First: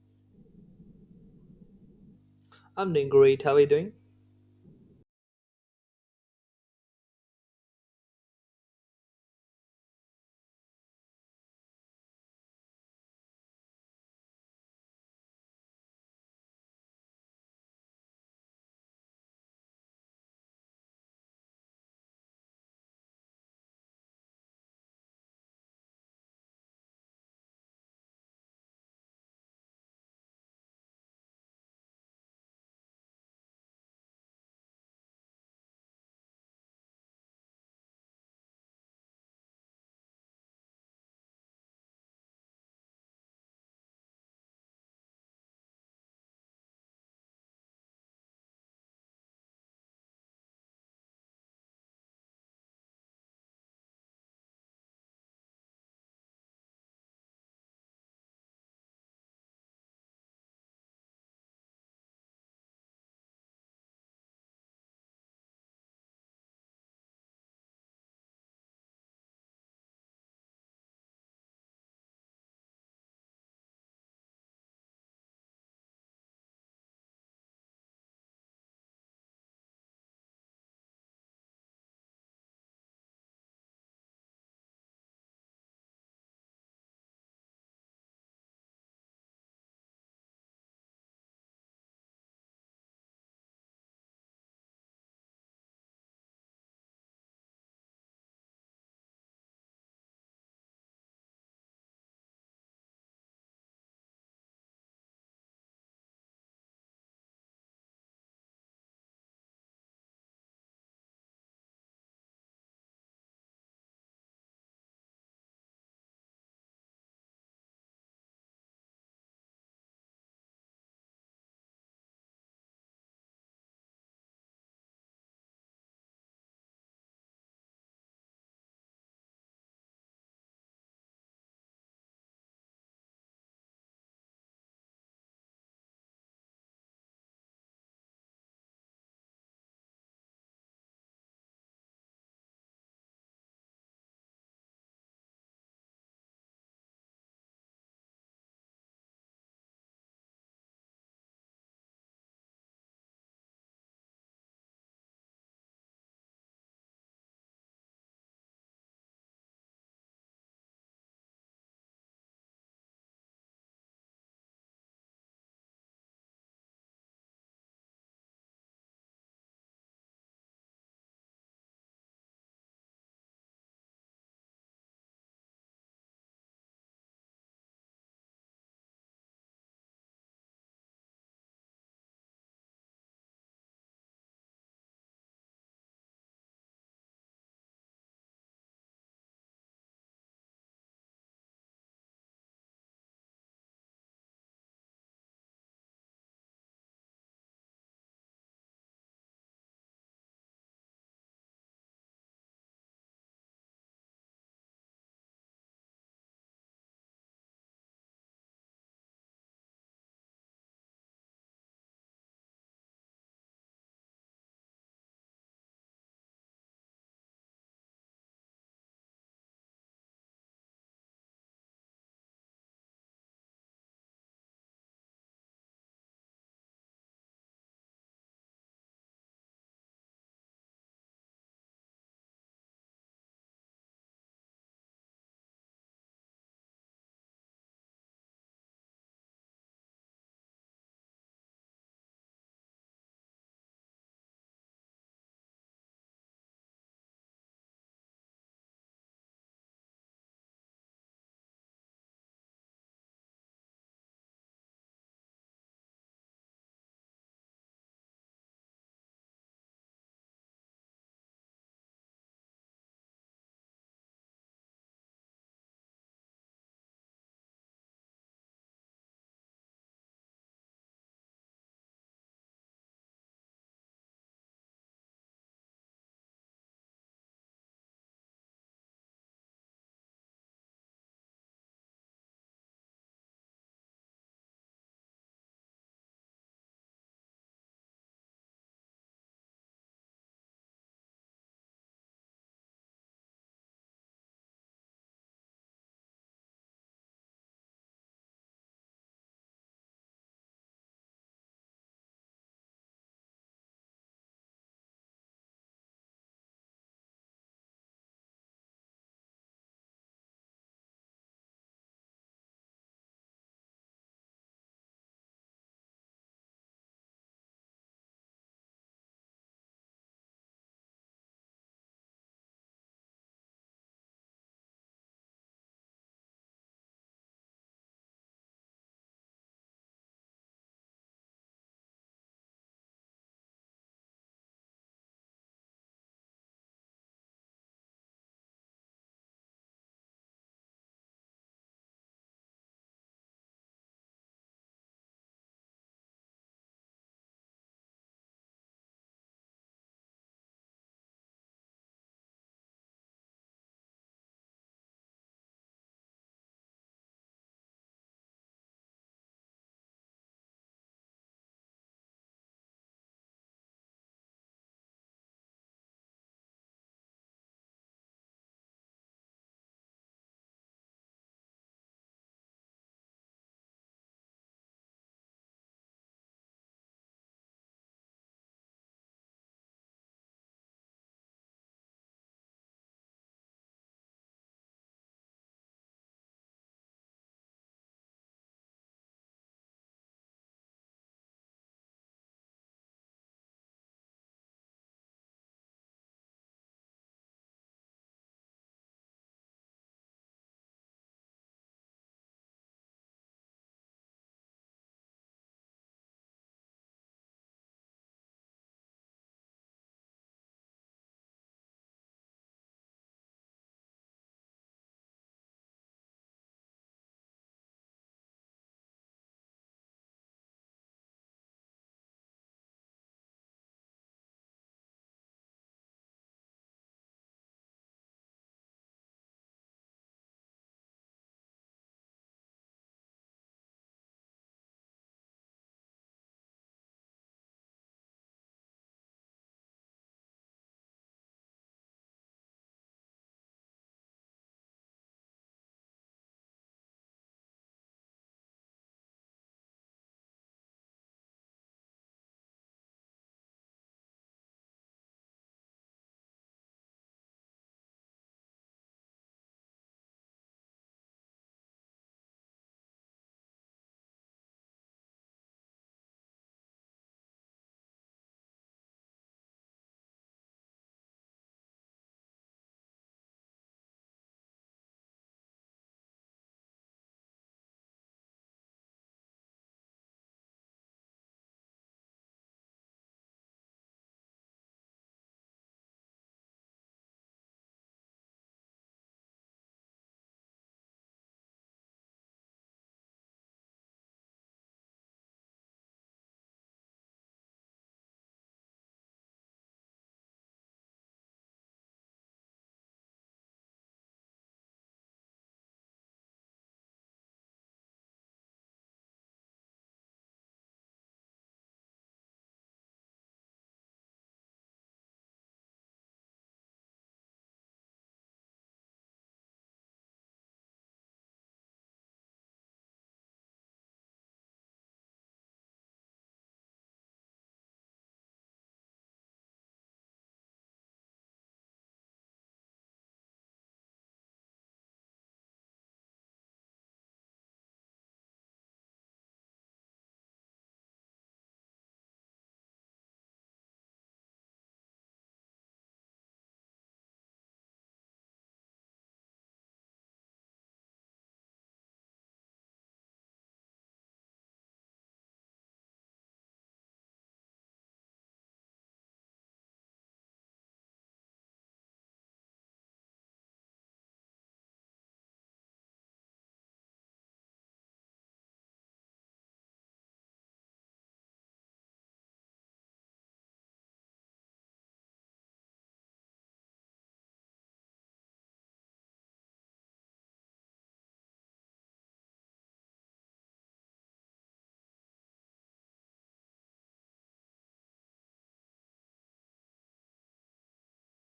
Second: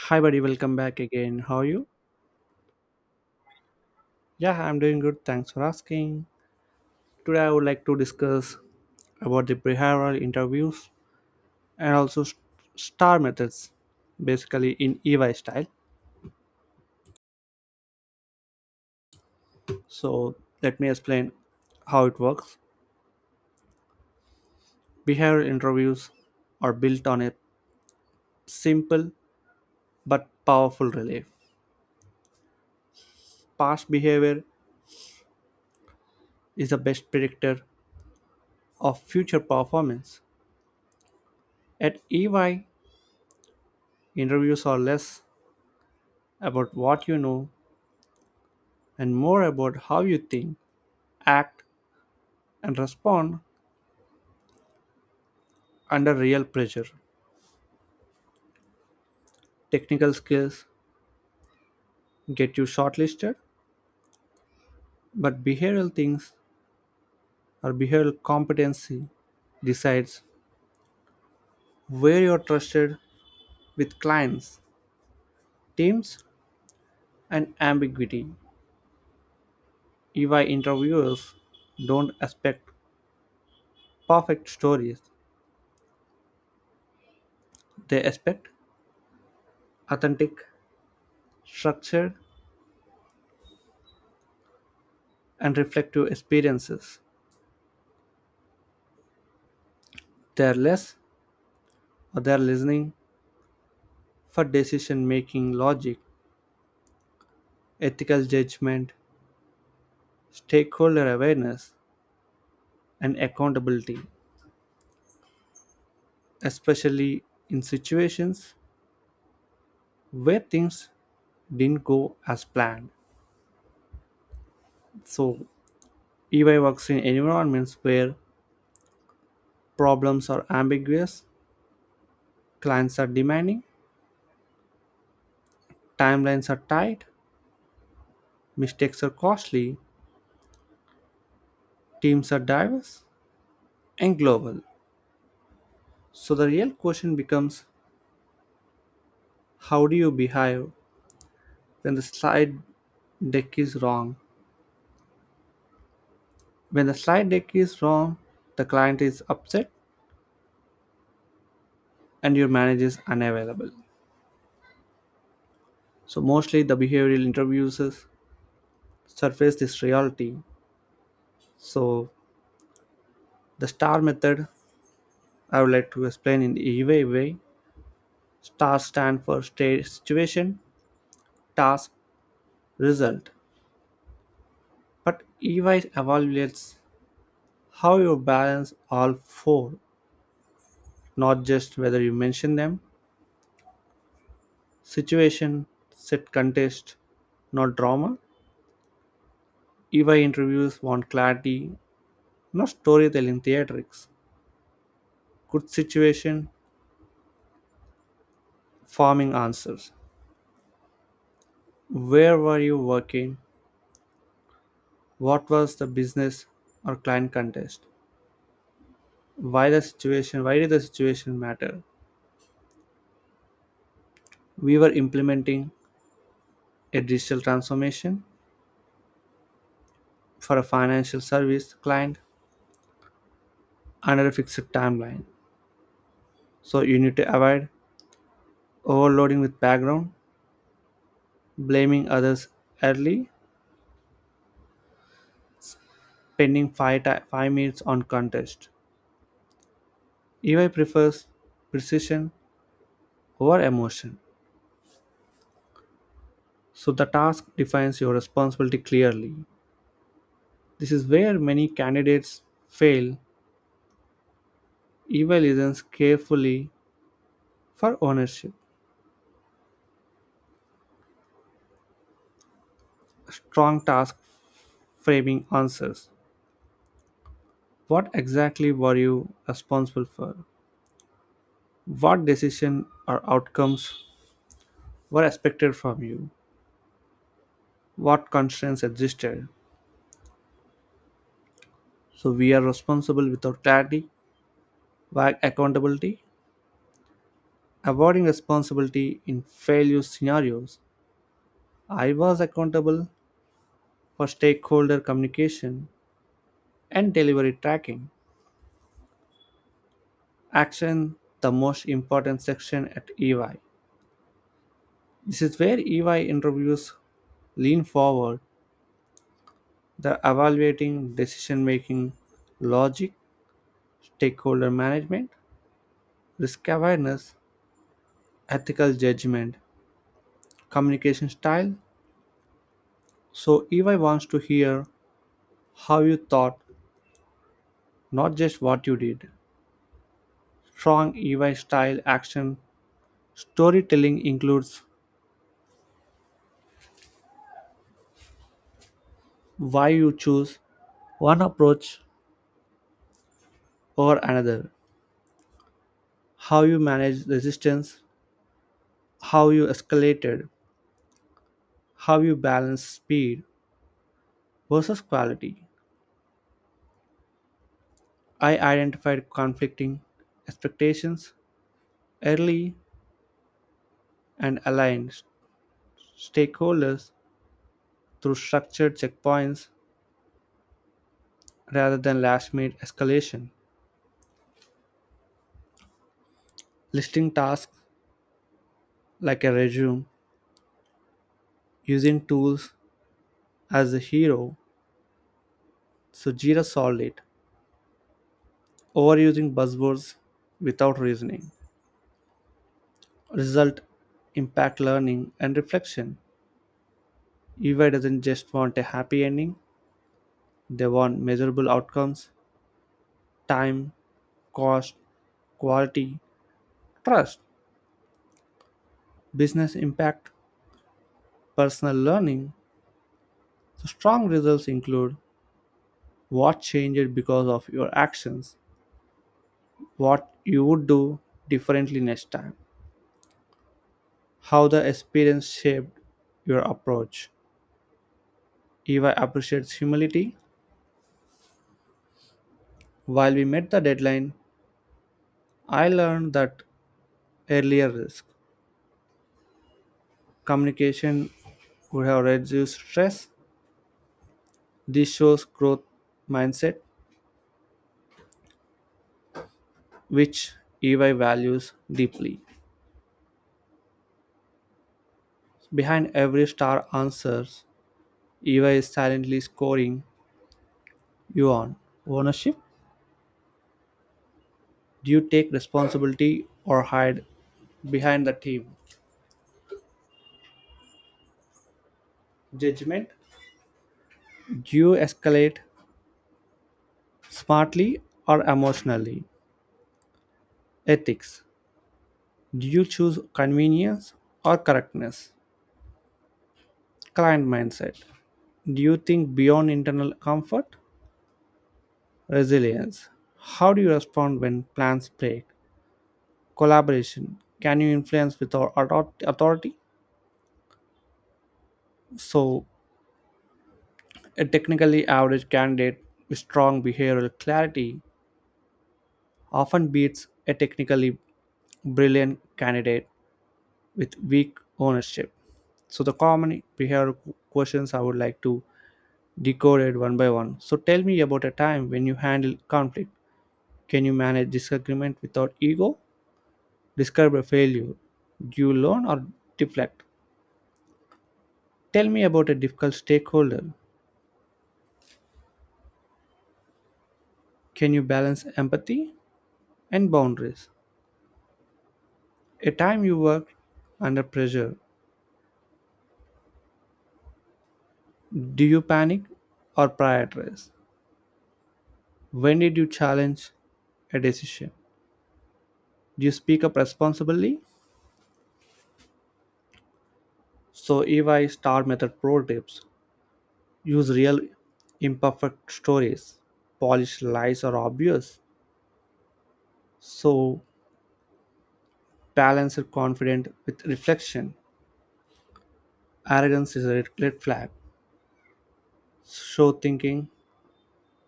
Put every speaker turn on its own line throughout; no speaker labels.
Hi, buddy. Welcome back again. How are you?
I'm doing great. How are you doing?
Yeah, I'm doing good. Thanks for asking. Today, I would like to discuss about the behavioral interviews and also star methods, basically in EY style. So, let me explain how it works. Behavioral interviews are built on a simple but powerful relief. Past behavior is the best predictor of future performance. At EY, interviews are less about what you know and more about how you think, act, and respond under real pressure. Technical skills get you shortlisted, but behavioral things or behavioral competency decides where you're trusted with clients, teams, and ambiguity. EY interviewers don't expect perfect stories, they expect authentic, structured, and reflective experiences. They are less or they are listening for decision making logic, ethical judgment, stakeholder awareness, and accountability, especially in situations where things didn't go as planned. So, EY works in environments where problems are ambiguous, clients are demanding, timelines are tight, mistakes are costly, teams are diverse and global. So, the real question becomes, how do you behave when the slide deck is wrong? When the slide deck is wrong, the client is upset and your manager is unavailable. So, mostly the behavioral interviews surface this reality. So, the STAR method I would like to explain in the EVA way. STAR stand for state, situation, task, result. But EY evaluates how you balance all four, not just whether you mention them. Situation, set context, not drama. EY interviews want clarity. No storytelling theatrics. Good situation, farming answers. Where were you working? What was the business or client context? Why the situation? Why did the situation matter? We were implementing a digital transformation for a financial service client under a fixed timeline. So you need to avoid overloading with background, blaming others early, spending 5 minutes on contest. EY prefers precision over emotion. So the task defines your responsibility clearly. This is where many candidates fail. Evil listens carefully for ownership. Strong task framing answers. What exactly were you responsible for? What decision or outcomes were expected from you? What constraints existed? So we are responsible without clarity, vague accountability, avoiding responsibility in failure scenarios. I was accountable, for stakeholder communication and delivery tracking. Action, the most important section at EY. This is where EY interviews lean forward, the evaluating decision making logic, stakeholder management, risk awareness, ethical judgment, communication style. So, EY wants to hear how you thought, not just what you did. Strong EY style action storytelling includes why you choose one approach or another, how you manage resistance, how you escalated, how you balance speed versus quality. I identified conflicting expectations early and aligned stakeholders through structured checkpoints rather than last minute escalation, listing tasks like a resume, using tools as a hero, so Jira solved it. Overusing buzzwords without reasoning, result, impact, learning and reflection. EY doesn't just want a happy ending, they want measurable outcomes, time, cost, quality, trust, business impact, personal learning. So strong results include what changed because of your actions, what you would do differently next time, how the experience shaped your approach. EY appreciates humility. While we met the deadline, I learned that earlier risk communication would have reduced stress. This shows growth mindset, which EY values deeply. Behind every star answers, EY is silently scoring you on ownership. Do you take responsibility or hide behind the team? Judgment. Do you escalate smartly or emotionally? Ethics. Do you choose convenience or correctness? Client mindset, do you think beyond internal comfort? Resilience, how do you respond when plans break? Collaboration, can you influence with our authority? So, a technically average candidate with strong behavioral clarity often beats a technically brilliant candidate with weak ownership. So, the common behavioral questions I would like to decode it one by one. So, tell me about a time when you handle conflict. Can you manage disagreement without ego? Describe a failure. Do you learn or deflect? Tell me about a difficult stakeholder. Can you balance empathy and boundaries? A time you worked under pressure. Do you panic or prioritize? When did you challenge a decision? Do you speak up responsibly? So, EY Star Method Pro tips: use real imperfect stories, polish lies are obvious. So, talents are confident with reflection. Arrogance is a red flag. Show thinking,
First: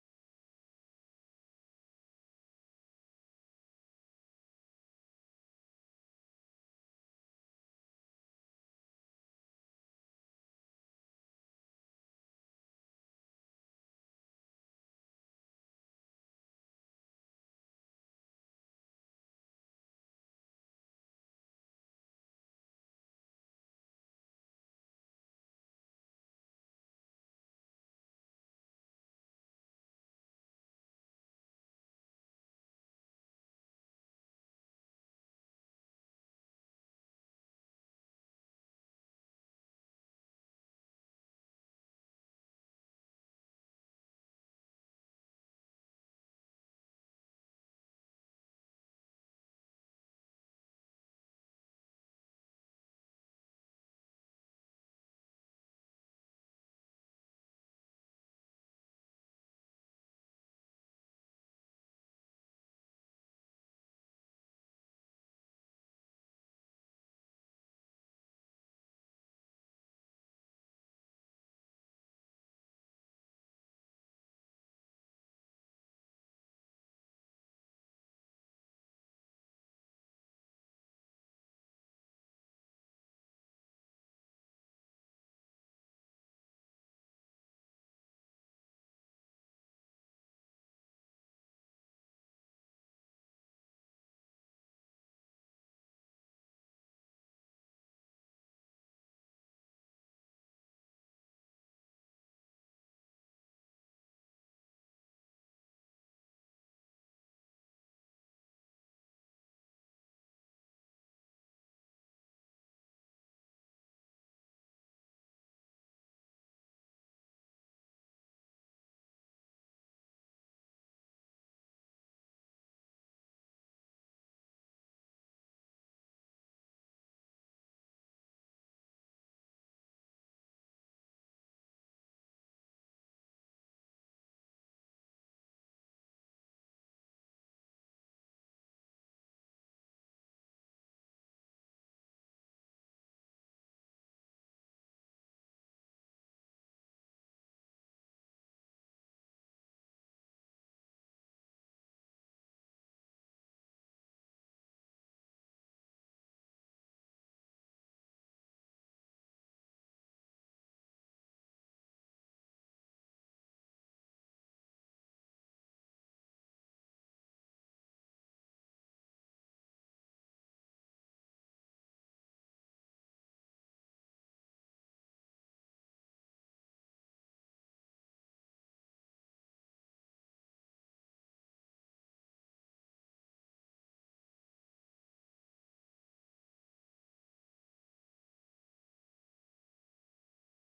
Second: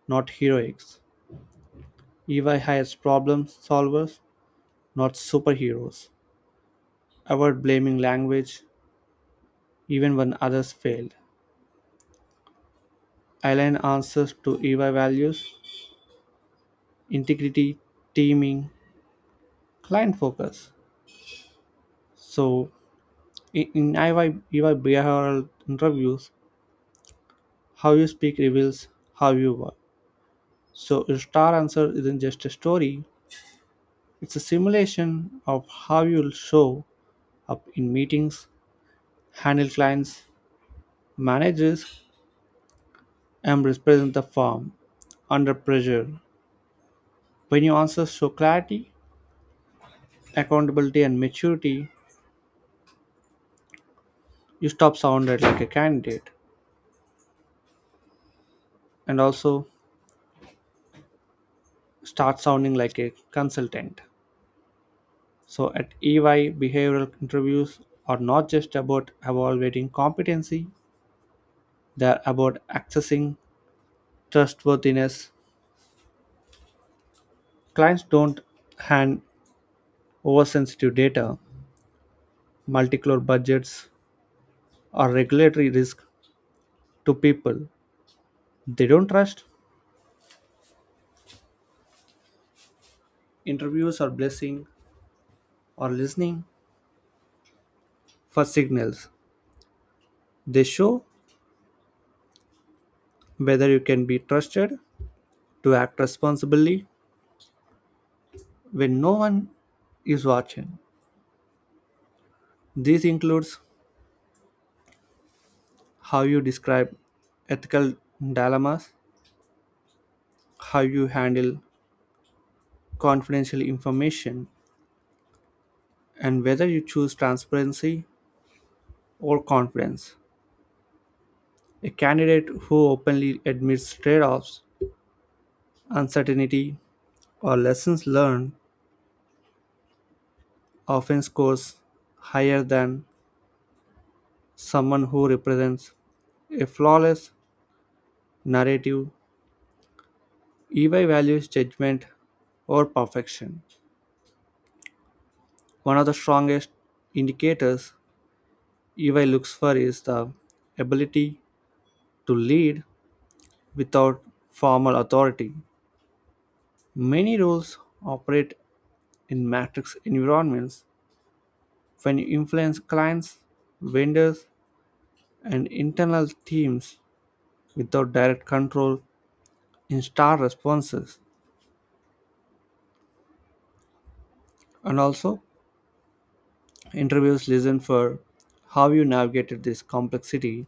not heroics. EY hires problem solvers, not superheroes. Avoid blaming language, even when others failed. Align answers to EY values, integrity, teaming, client focus. So, in EY, behavioral interviews, how you speak reveals how you work. So, your star answer isn't just a story, it's a simulation of how you'll show up in meetings, handle clients, managers, and represent the firm under pressure. When your answers show clarity, accountability, and maturity, you stop sounding like a candidate and also start sounding like a consultant. So at EY, behavioral interviews are not just about evaluating competency, they're about accessing trustworthiness. Clients don't hand oversensitive data, multicolor budgets, or regulatory risk to people they don't trust. Interviews are blessing or listening for signals. They show whether you can be trusted to act responsibly when no one is watching. This includes how you describe ethical dilemmas, how you handle confidential information, and whether you choose transparency or confidence. A candidate who openly admits trade offs, uncertainty, or lessons learned often scores higher than someone who represents a flawless narrative. EY values judgment or perfection. One of the strongest indicators EY looks for is the ability to lead without formal authority. Many roles operate in matrix environments when you influence clients, vendors, and internal teams without direct control in star responses. And also, interviews listen for how you navigated this complexity.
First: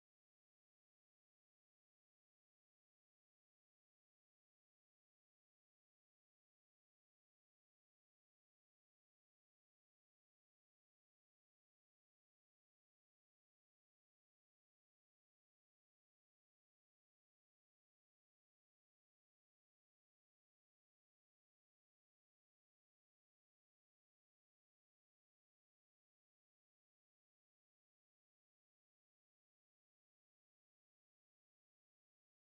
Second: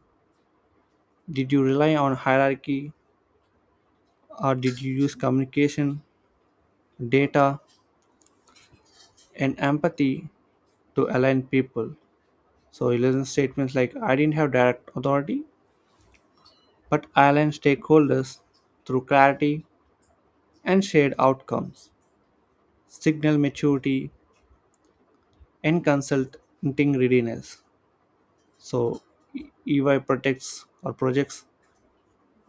Did you rely on hierarchy, or did you use communication, data, and empathy to align people? So, you listen statements like, I didn't have direct authority, but I aligned stakeholders through clarity and shared outcomes signal maturity and consulting readiness. So E- EY protects or projects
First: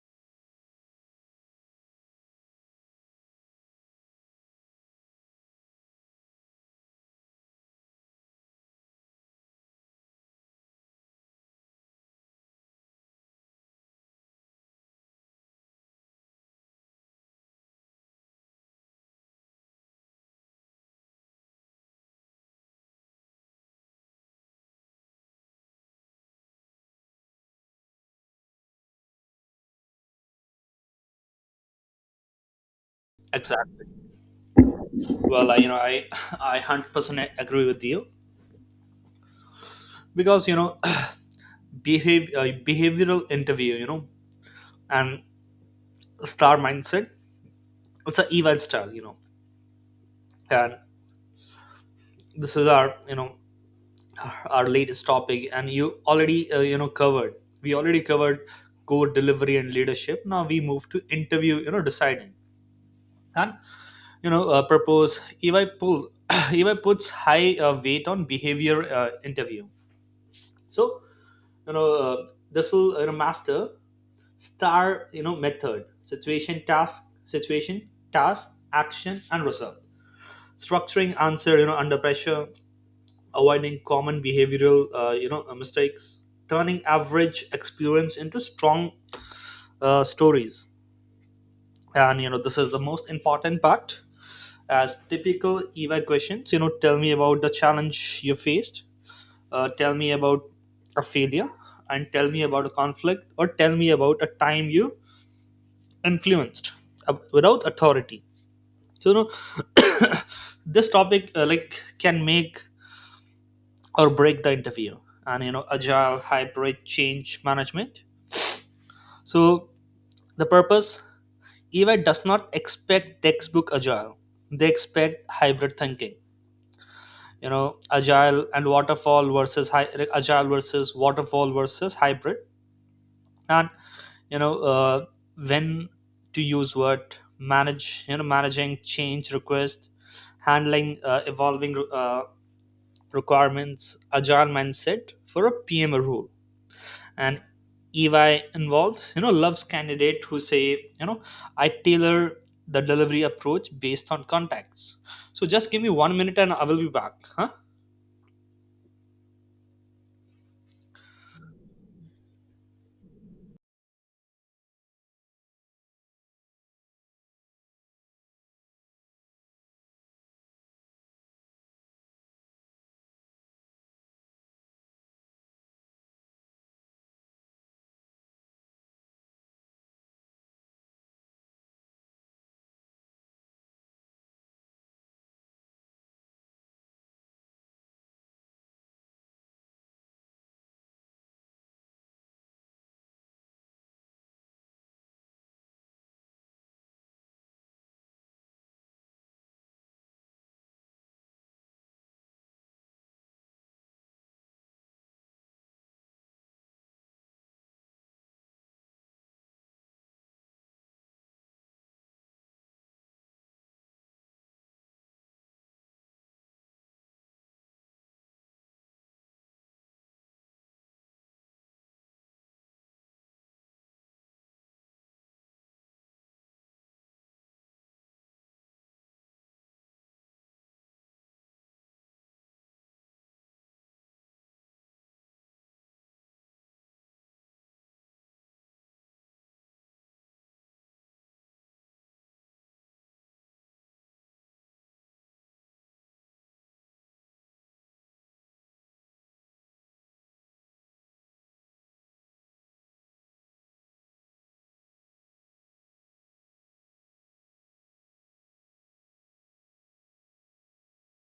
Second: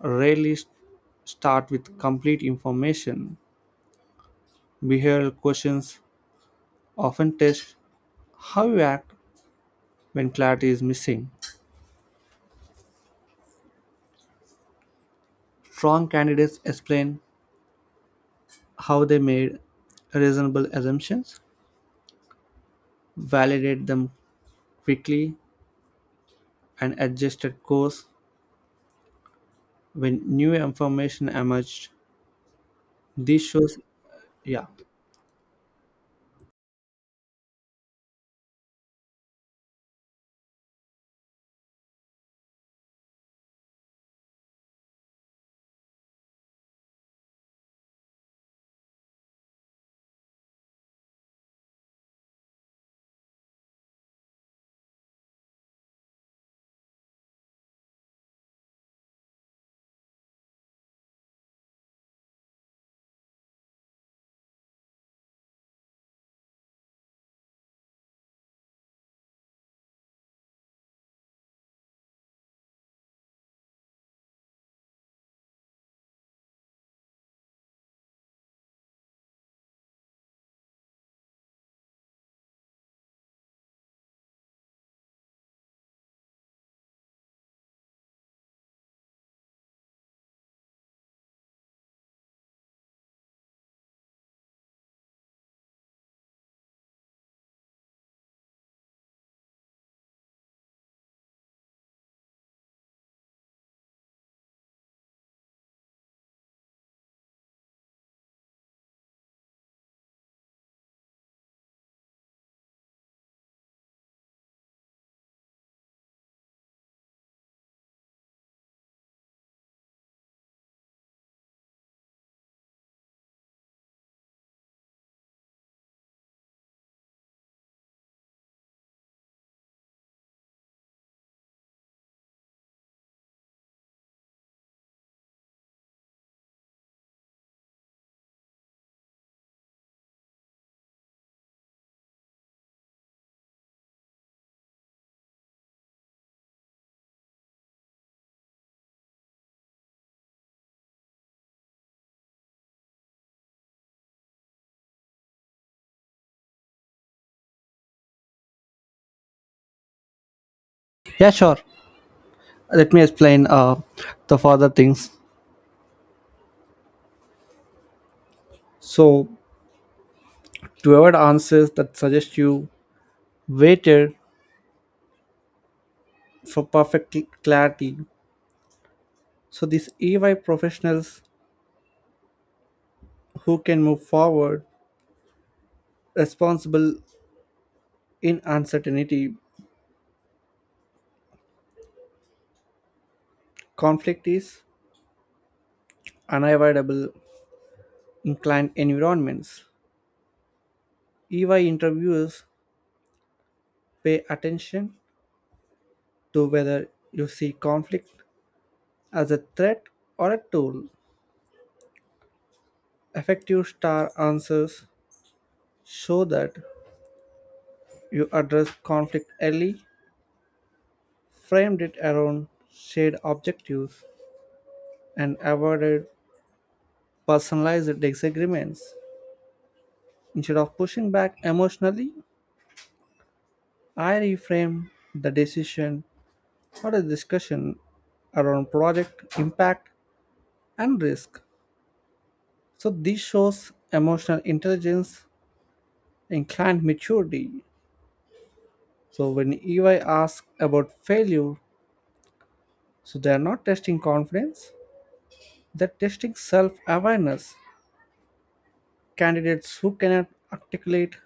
rarely start with complete information. Behavioral questions often test how you act when clarity is missing. Strong candidates explain how they made reasonable assumptions, validate them quickly, and adjusted course when new information emerged. This shows,
Exactly.
yeah,
Well, I 100% agree with you because you know, behave behavioral interview, and star mindset. It's a event style, and this is our latest topic, and you already covered. We already covered code delivery and leadership. Now we move to interview, deciding and propose. EY puts high weight on behavior interview. So. You know this will master star method situation, task, action, and result, structuring answer under pressure, avoiding common behavioral mistakes, turning average experience into strong stories. And this is the most important part as typical eva questions. Tell me about the challenge you faced, tell me about a failure, and tell me about a conflict, or tell me about a time you influenced without authority. you know this topic can make or break the interview. And agile hybrid change management. So the purpose, EY does not expect textbook agile, they expect hybrid thinking. Agile and waterfall versus agile versus waterfall versus hybrid. And you know uh, when to use what, manage you know managing change request, handling evolving uh, requirements, agile mindset for a pma role. And ey involves you know loves candidate who say, I tailor the delivery approach based on contacts. So just give me one minute and I will be back, huh?
yeah, sure. Let me explain the further things. So, whoever answers that suggest you waited for perfect clarity. So, these EY professionals who can move forward, responsible in uncertainty, conflict is unavoidable in client environments. EY interviewers pay attention to whether you see conflict as a threat or a tool. Effective star answers show that you addressed conflict early, framed it around shared objectives, and avoided personalized disagreements. Instead of pushing back emotionally, I reframed the decision or a discussion around project impact and risk. So this shows emotional intelligence and client maturity. So when EY asks about failure, so they are not testing confidence, they're testing self-awareness. Candidates who cannot articulate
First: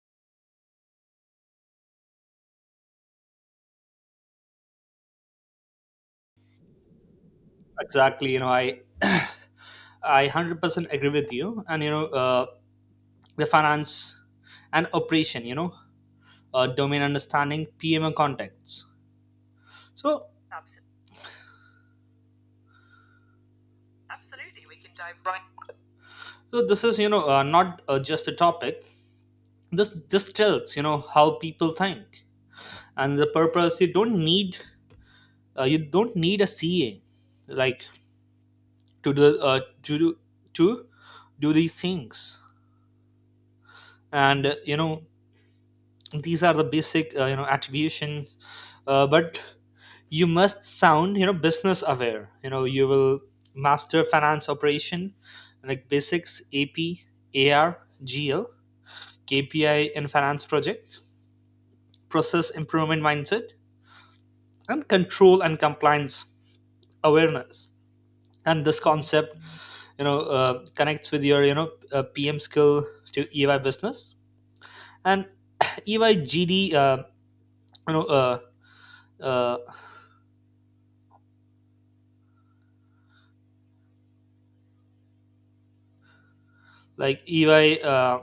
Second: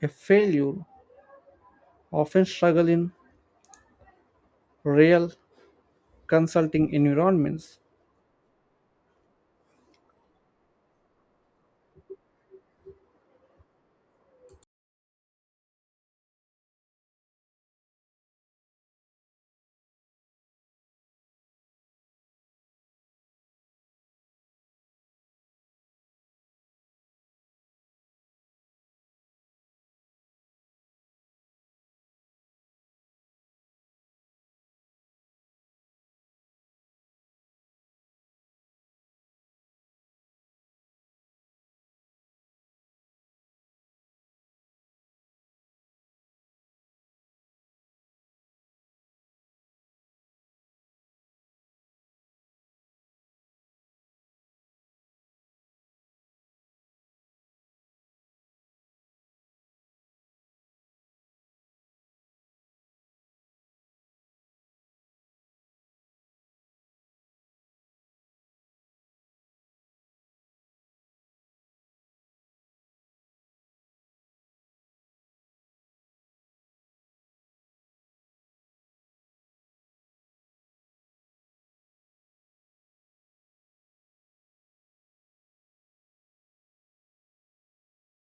a failure often struggle in real consulting environments.
Exactly, I I 100% agree with you. And the finance and operation, domain understanding, PMO contexts. So, so this is not just a topic. This tells how people think and the purpose. You don't need a CA like to do uh, to do to do these things. And these are the basic attribution. But you must sound business aware. You will master finance operation, like basics, AP, AR, GL, KPI in finance project, process improvement mindset, and control and compliance awareness. And this concept, connects with your PM skill to EY business and EY GD, you know, uh, uh, like EY,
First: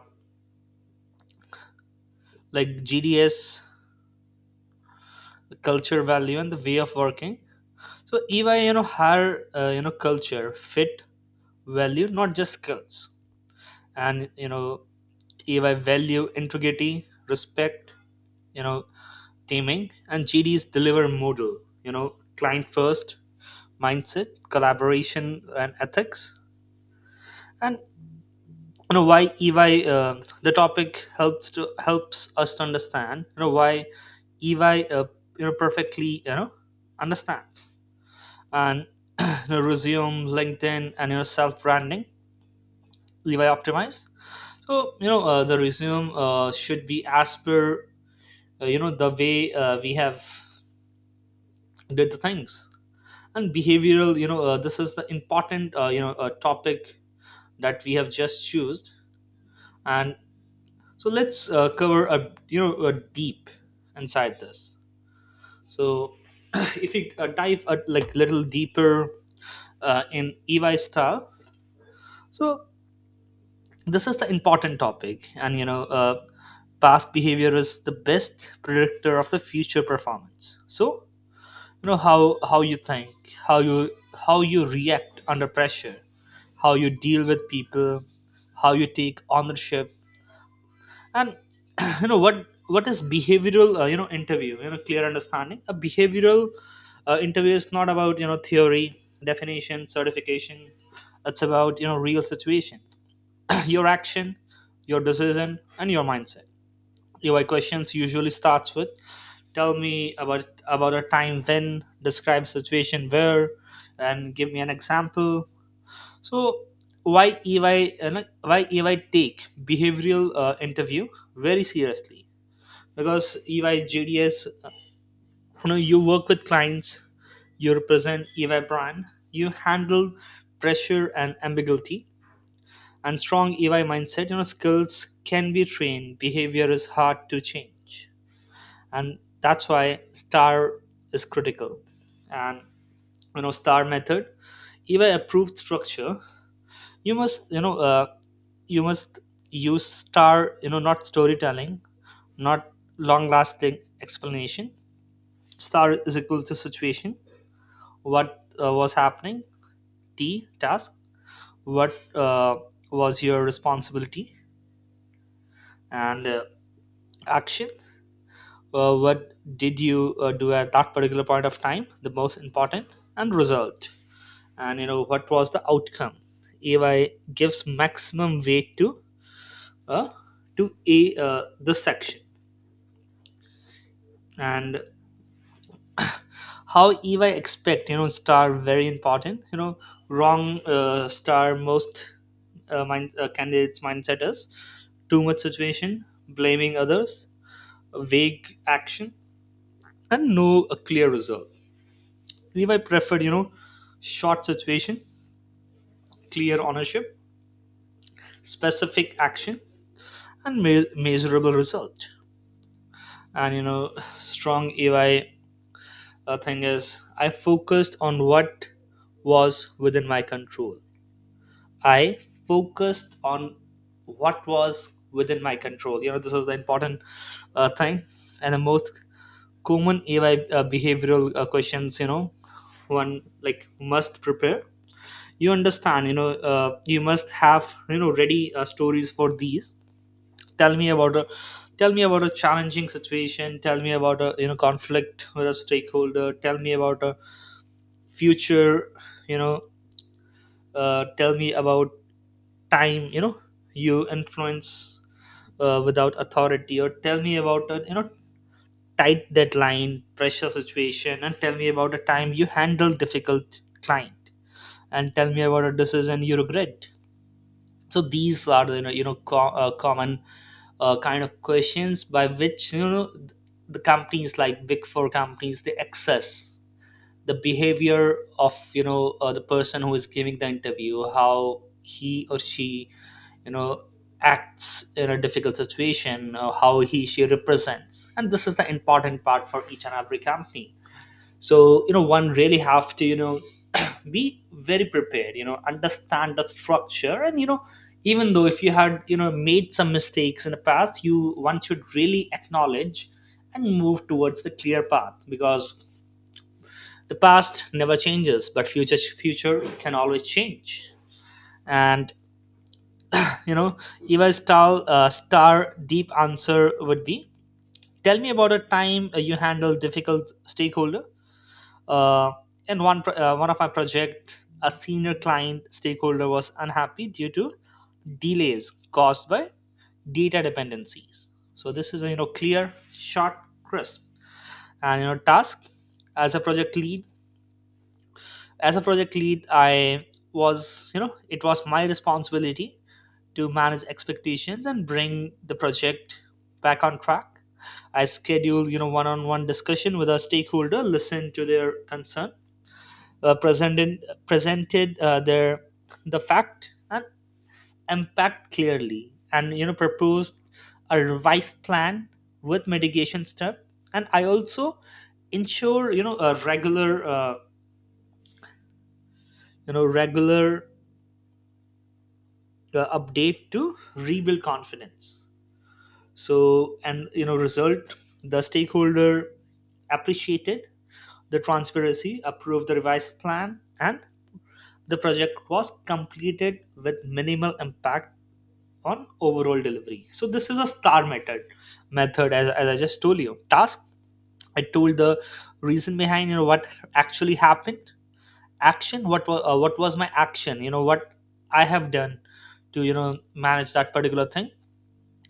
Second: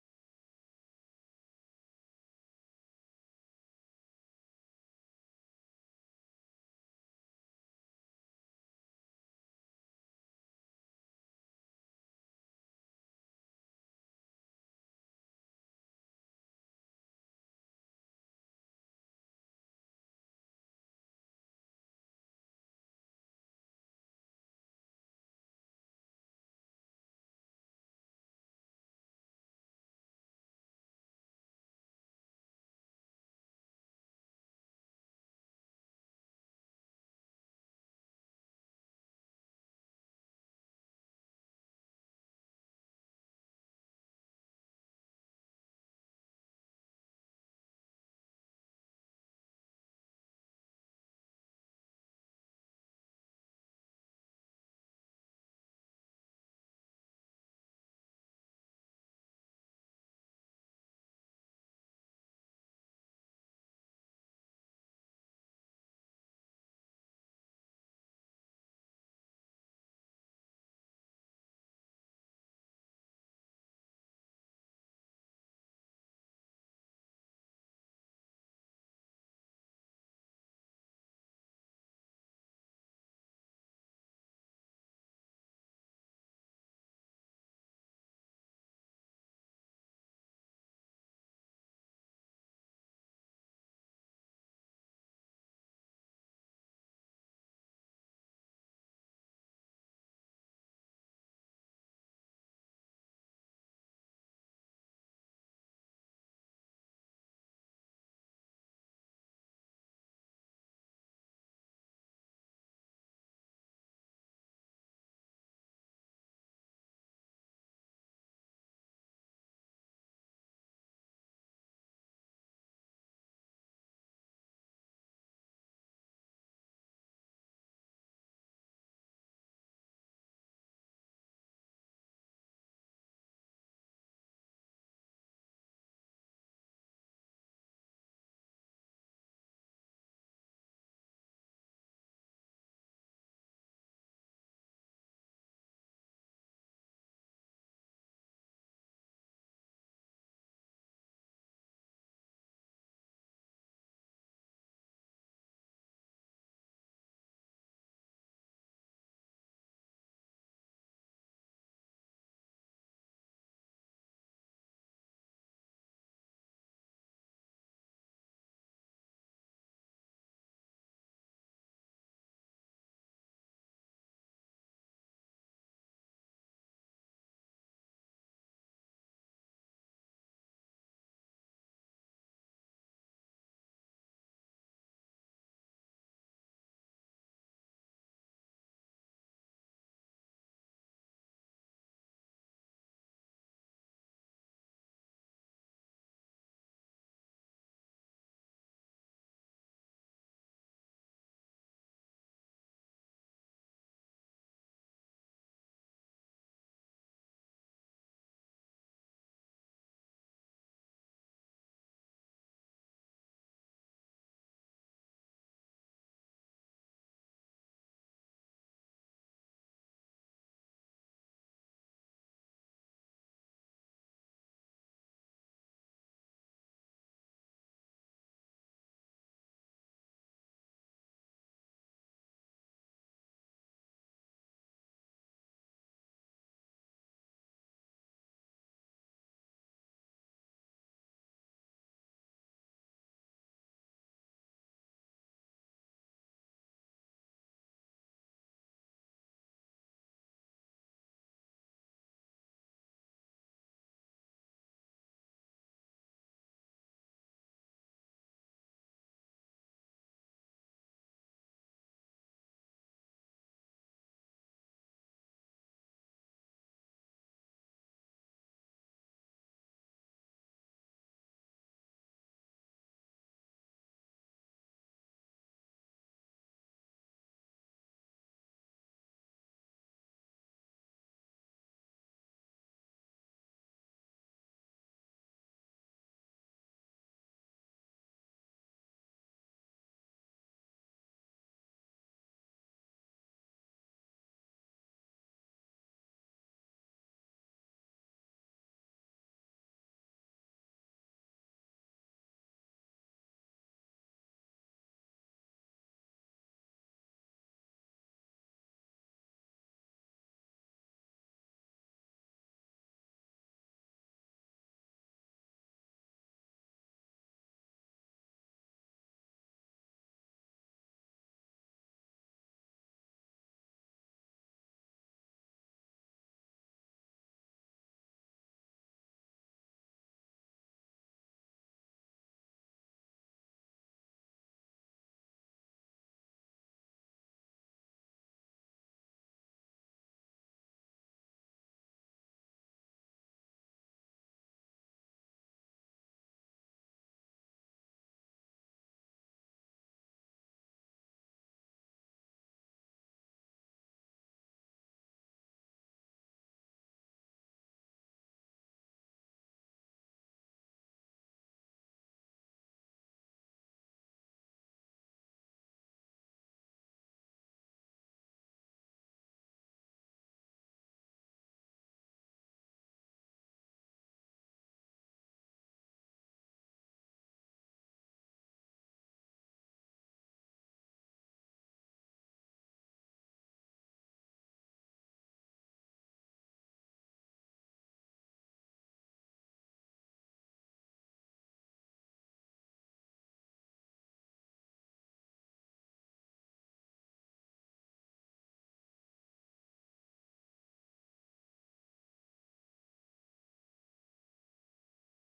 like GDS culture value and the way of working. So EY, hire culture fit value, not just skills. And EY value integrity, respect, you know teaming, and gds deliver model, client first mindset, collaboration, and ethics. And why ey, the topic helps us to understand why ey, perfectly understands. And resume, linkedin, and your self branding, ey optimized. So the resume should be as per the way we have did the things. And behavioral, this is the important topic that we have just chosen. And so let's cover a a deep inside this. So if we dive like little deeper in ey style. So this is the important topic, and past behavior is the best predictor of the future performance. So how you think, how you how you react under pressure, how you deal with people, how you take ownership. And what is behavioral, interview. Clear understanding, a behavioral interview is not about theory, definition, certification. It's about real situation, your action, your decision, and your mindset. Your questions usually starts with tell me about a time when, describe situation where, and give me an example. So why ey, why ey take behavioral interview very seriously? Because ey jds, you work with clients, you represent ey brand, you handle pressure and ambiguity. And strong ey mindset, skills can be trained, behavior is hard to change. And that's why star is critical. And star method, even approved structure, you must you must use star, not storytelling, not long lasting explanation. Star is equal to situation, what was happening, t task, what was your responsibility, and action, what did you do at that particular point of time, the most important, and result, and what was the outcome. Ay gives maximum weight uh, to a the section. And how ey expect, star very important. Wrong star, most candidates mindset is too much situation, blaming others, vague action, and no a clear result. Ey preferred short situation, clear ownership, specific action, and measurable result. And strong ey thing is, I focused on what was within my control. I focused on what was within my control this is the important thing. And the most common ey behavioral questions, one like must prepare, you understand, you must have ready stories for these. tell me about a Tell me about a challenging situation, tell me about a conflict with a stakeholder, tell me about a future, you know tell me about time you influence without authority, or tell me about a tight deadline pressure situation, and tell me about a time you handled difficult client, and tell me about a decision you regret. So these are the common kind of questions by which the companies like big four companies, they access the behavior of the person who is giving the interview, how he or she you know acts in a difficult situation, or how he she represents. And this is the important part for each and every company. So one really have to be very prepared, understand the structure. And even though if you had made some mistakes in the past, you one should really acknowledge and move towards the clear path, because the past never changes, but future can always change. And you know Eva's star, star deep answer would be tell me about a time you handled difficult stakeholder. Uh, in one of my project, a senior client stakeholder was unhappy due to delays caused by data dependencies. So this is a clear, short, crisp. And task, as a project lead. As a project lead, I was, it was my responsibility to manage expectations and bring the project back on track. I scheduled one-on-one discussion with a stakeholder, listen to their concern, uh, presented presented the fact and impact clearly, and proposed a revised plan with mitigation step. And I also ensure a regular regular update to rebuild confidence. So and result, the stakeholder appreciated the transparency, approved the revised plan, and the project was completed with minimal impact on overall delivery. So this is a star method, as I just told you. Task, I told the reason behind what actually happened. Action, what was my action? What I have done to manage that particular thing.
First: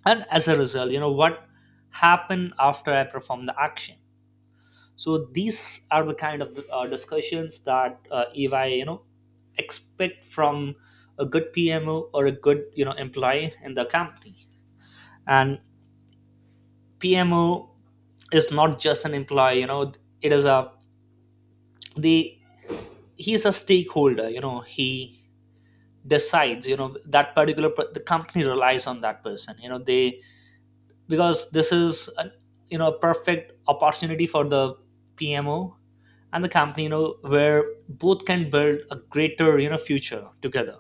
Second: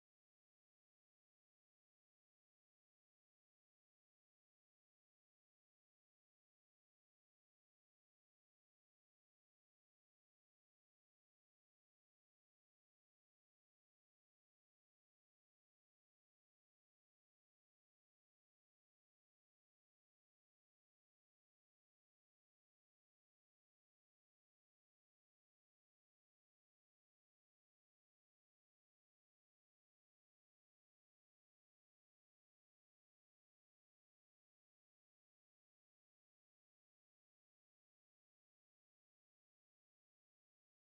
And as a result, what happened after I perform the action. So these are the kind of discussions that if I expect from a good PMO or a good employee in the company. And PMO is not just an employee, it is a the he's a stakeholder, he decides, that the company relies on that person, you know, they because this is a, a perfect opportunity for the PMO and the company, where both can build a greater, future together.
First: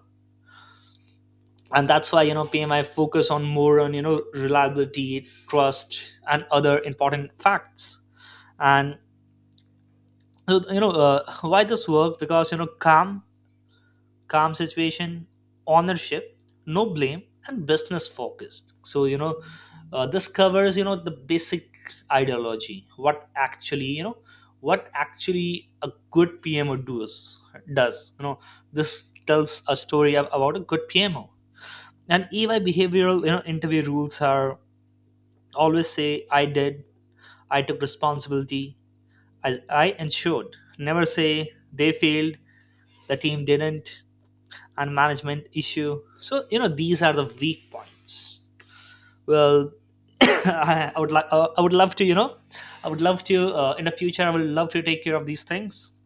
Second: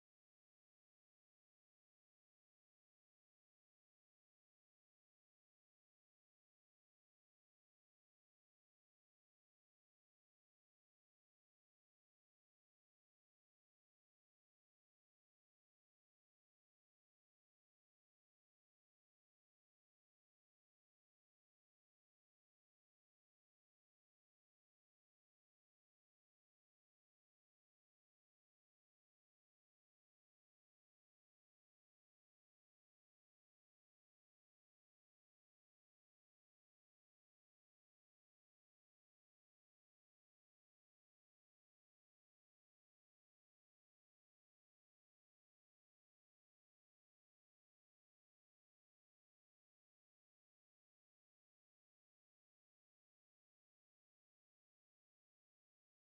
And that's why, PMI focus on more on, reliability, trust, and other important facts. And so why this worked, because calm situation, ownership, no blame, and business focused. So this covers the basic ideology, what actually what actually a good pmo does. This tells a story about a good pmo. And ey behavioral, interview rules are, always say I did, I took responsibility, I ensured. Never say they failed, the team didn't, and management issue. So these are the weak points. Well, I would like, I would love to I would love to, in the future I would love to take care of these things.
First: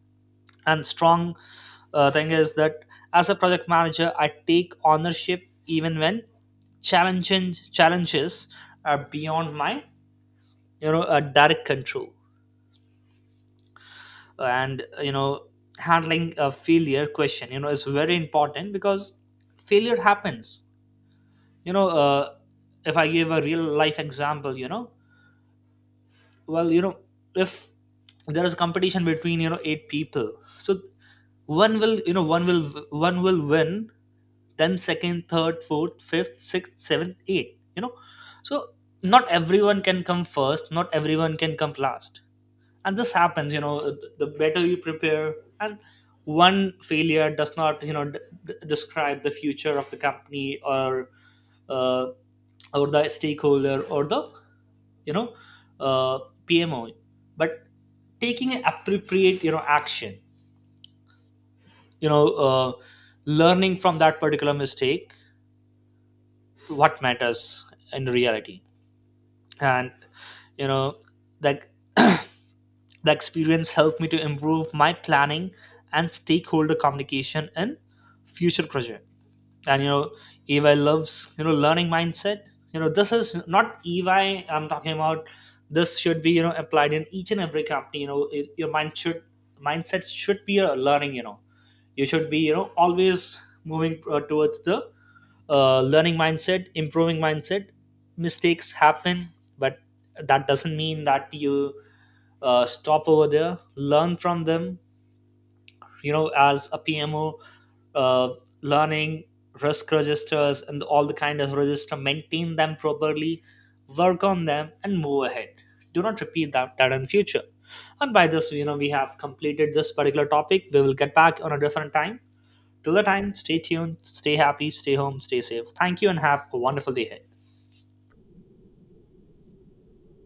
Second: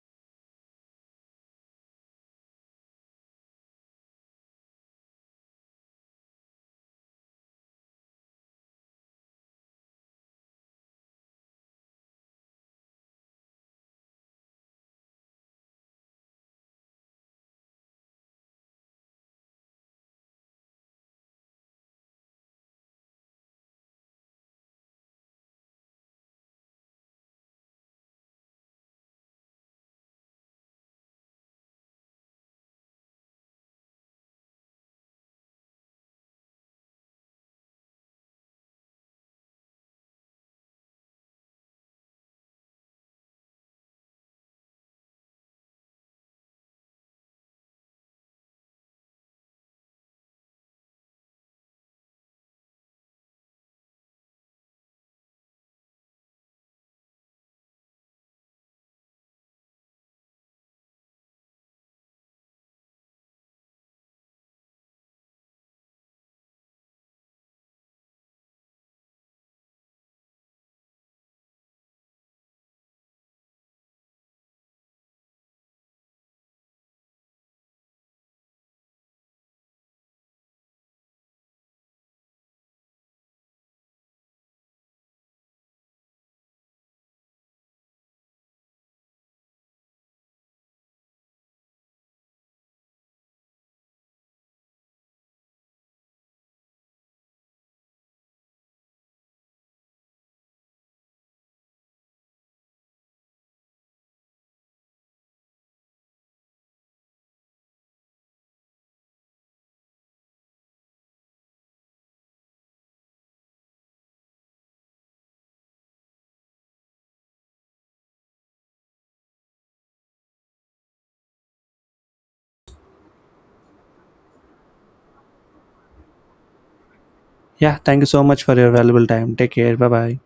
And strong thing is that as a project manager I take ownership even when challenging challenges are beyond my direct control. And handling a failure question, is very important, because failure happens. you know uh, if I give a real life example, well, if there is competition between eight people, so one will, one will win, then second, third, fourth, fifth, sixth, seventh, eighth, so not everyone can come first, not everyone can come last, and this happens. The better you prepare. And one failure does not describe the future of the company, uh, or the stakeholder, or the you know uh, pmo. But taking an appropriate action, you know uh, learning from that particular mistake, what matters in reality. And you know like the experience helped me to improve my planning and stakeholder communication in future project. And EY loves learning mindset. You know, this is not EY I'm talking about. This should be applied in each and every company. Your mindset should be a learning. You know, you should be always moving towards the learning mindset, improving mindset. Mistakes happen, but that doesn't mean that you stop over there. Learn from them. As a pmo, uh, learning, risk registers and all the kind of register, maintain them properly, work on them, and move ahead. Do not repeat that in future. And by this, we have completed this particular topic. We will get back on a different time. Till the time, stay tuned, stay happy, stay home, stay safe. Thank you and have a wonderful day ahead.
Yeah, thank you so much for your valuable time. Take care. Bye bye.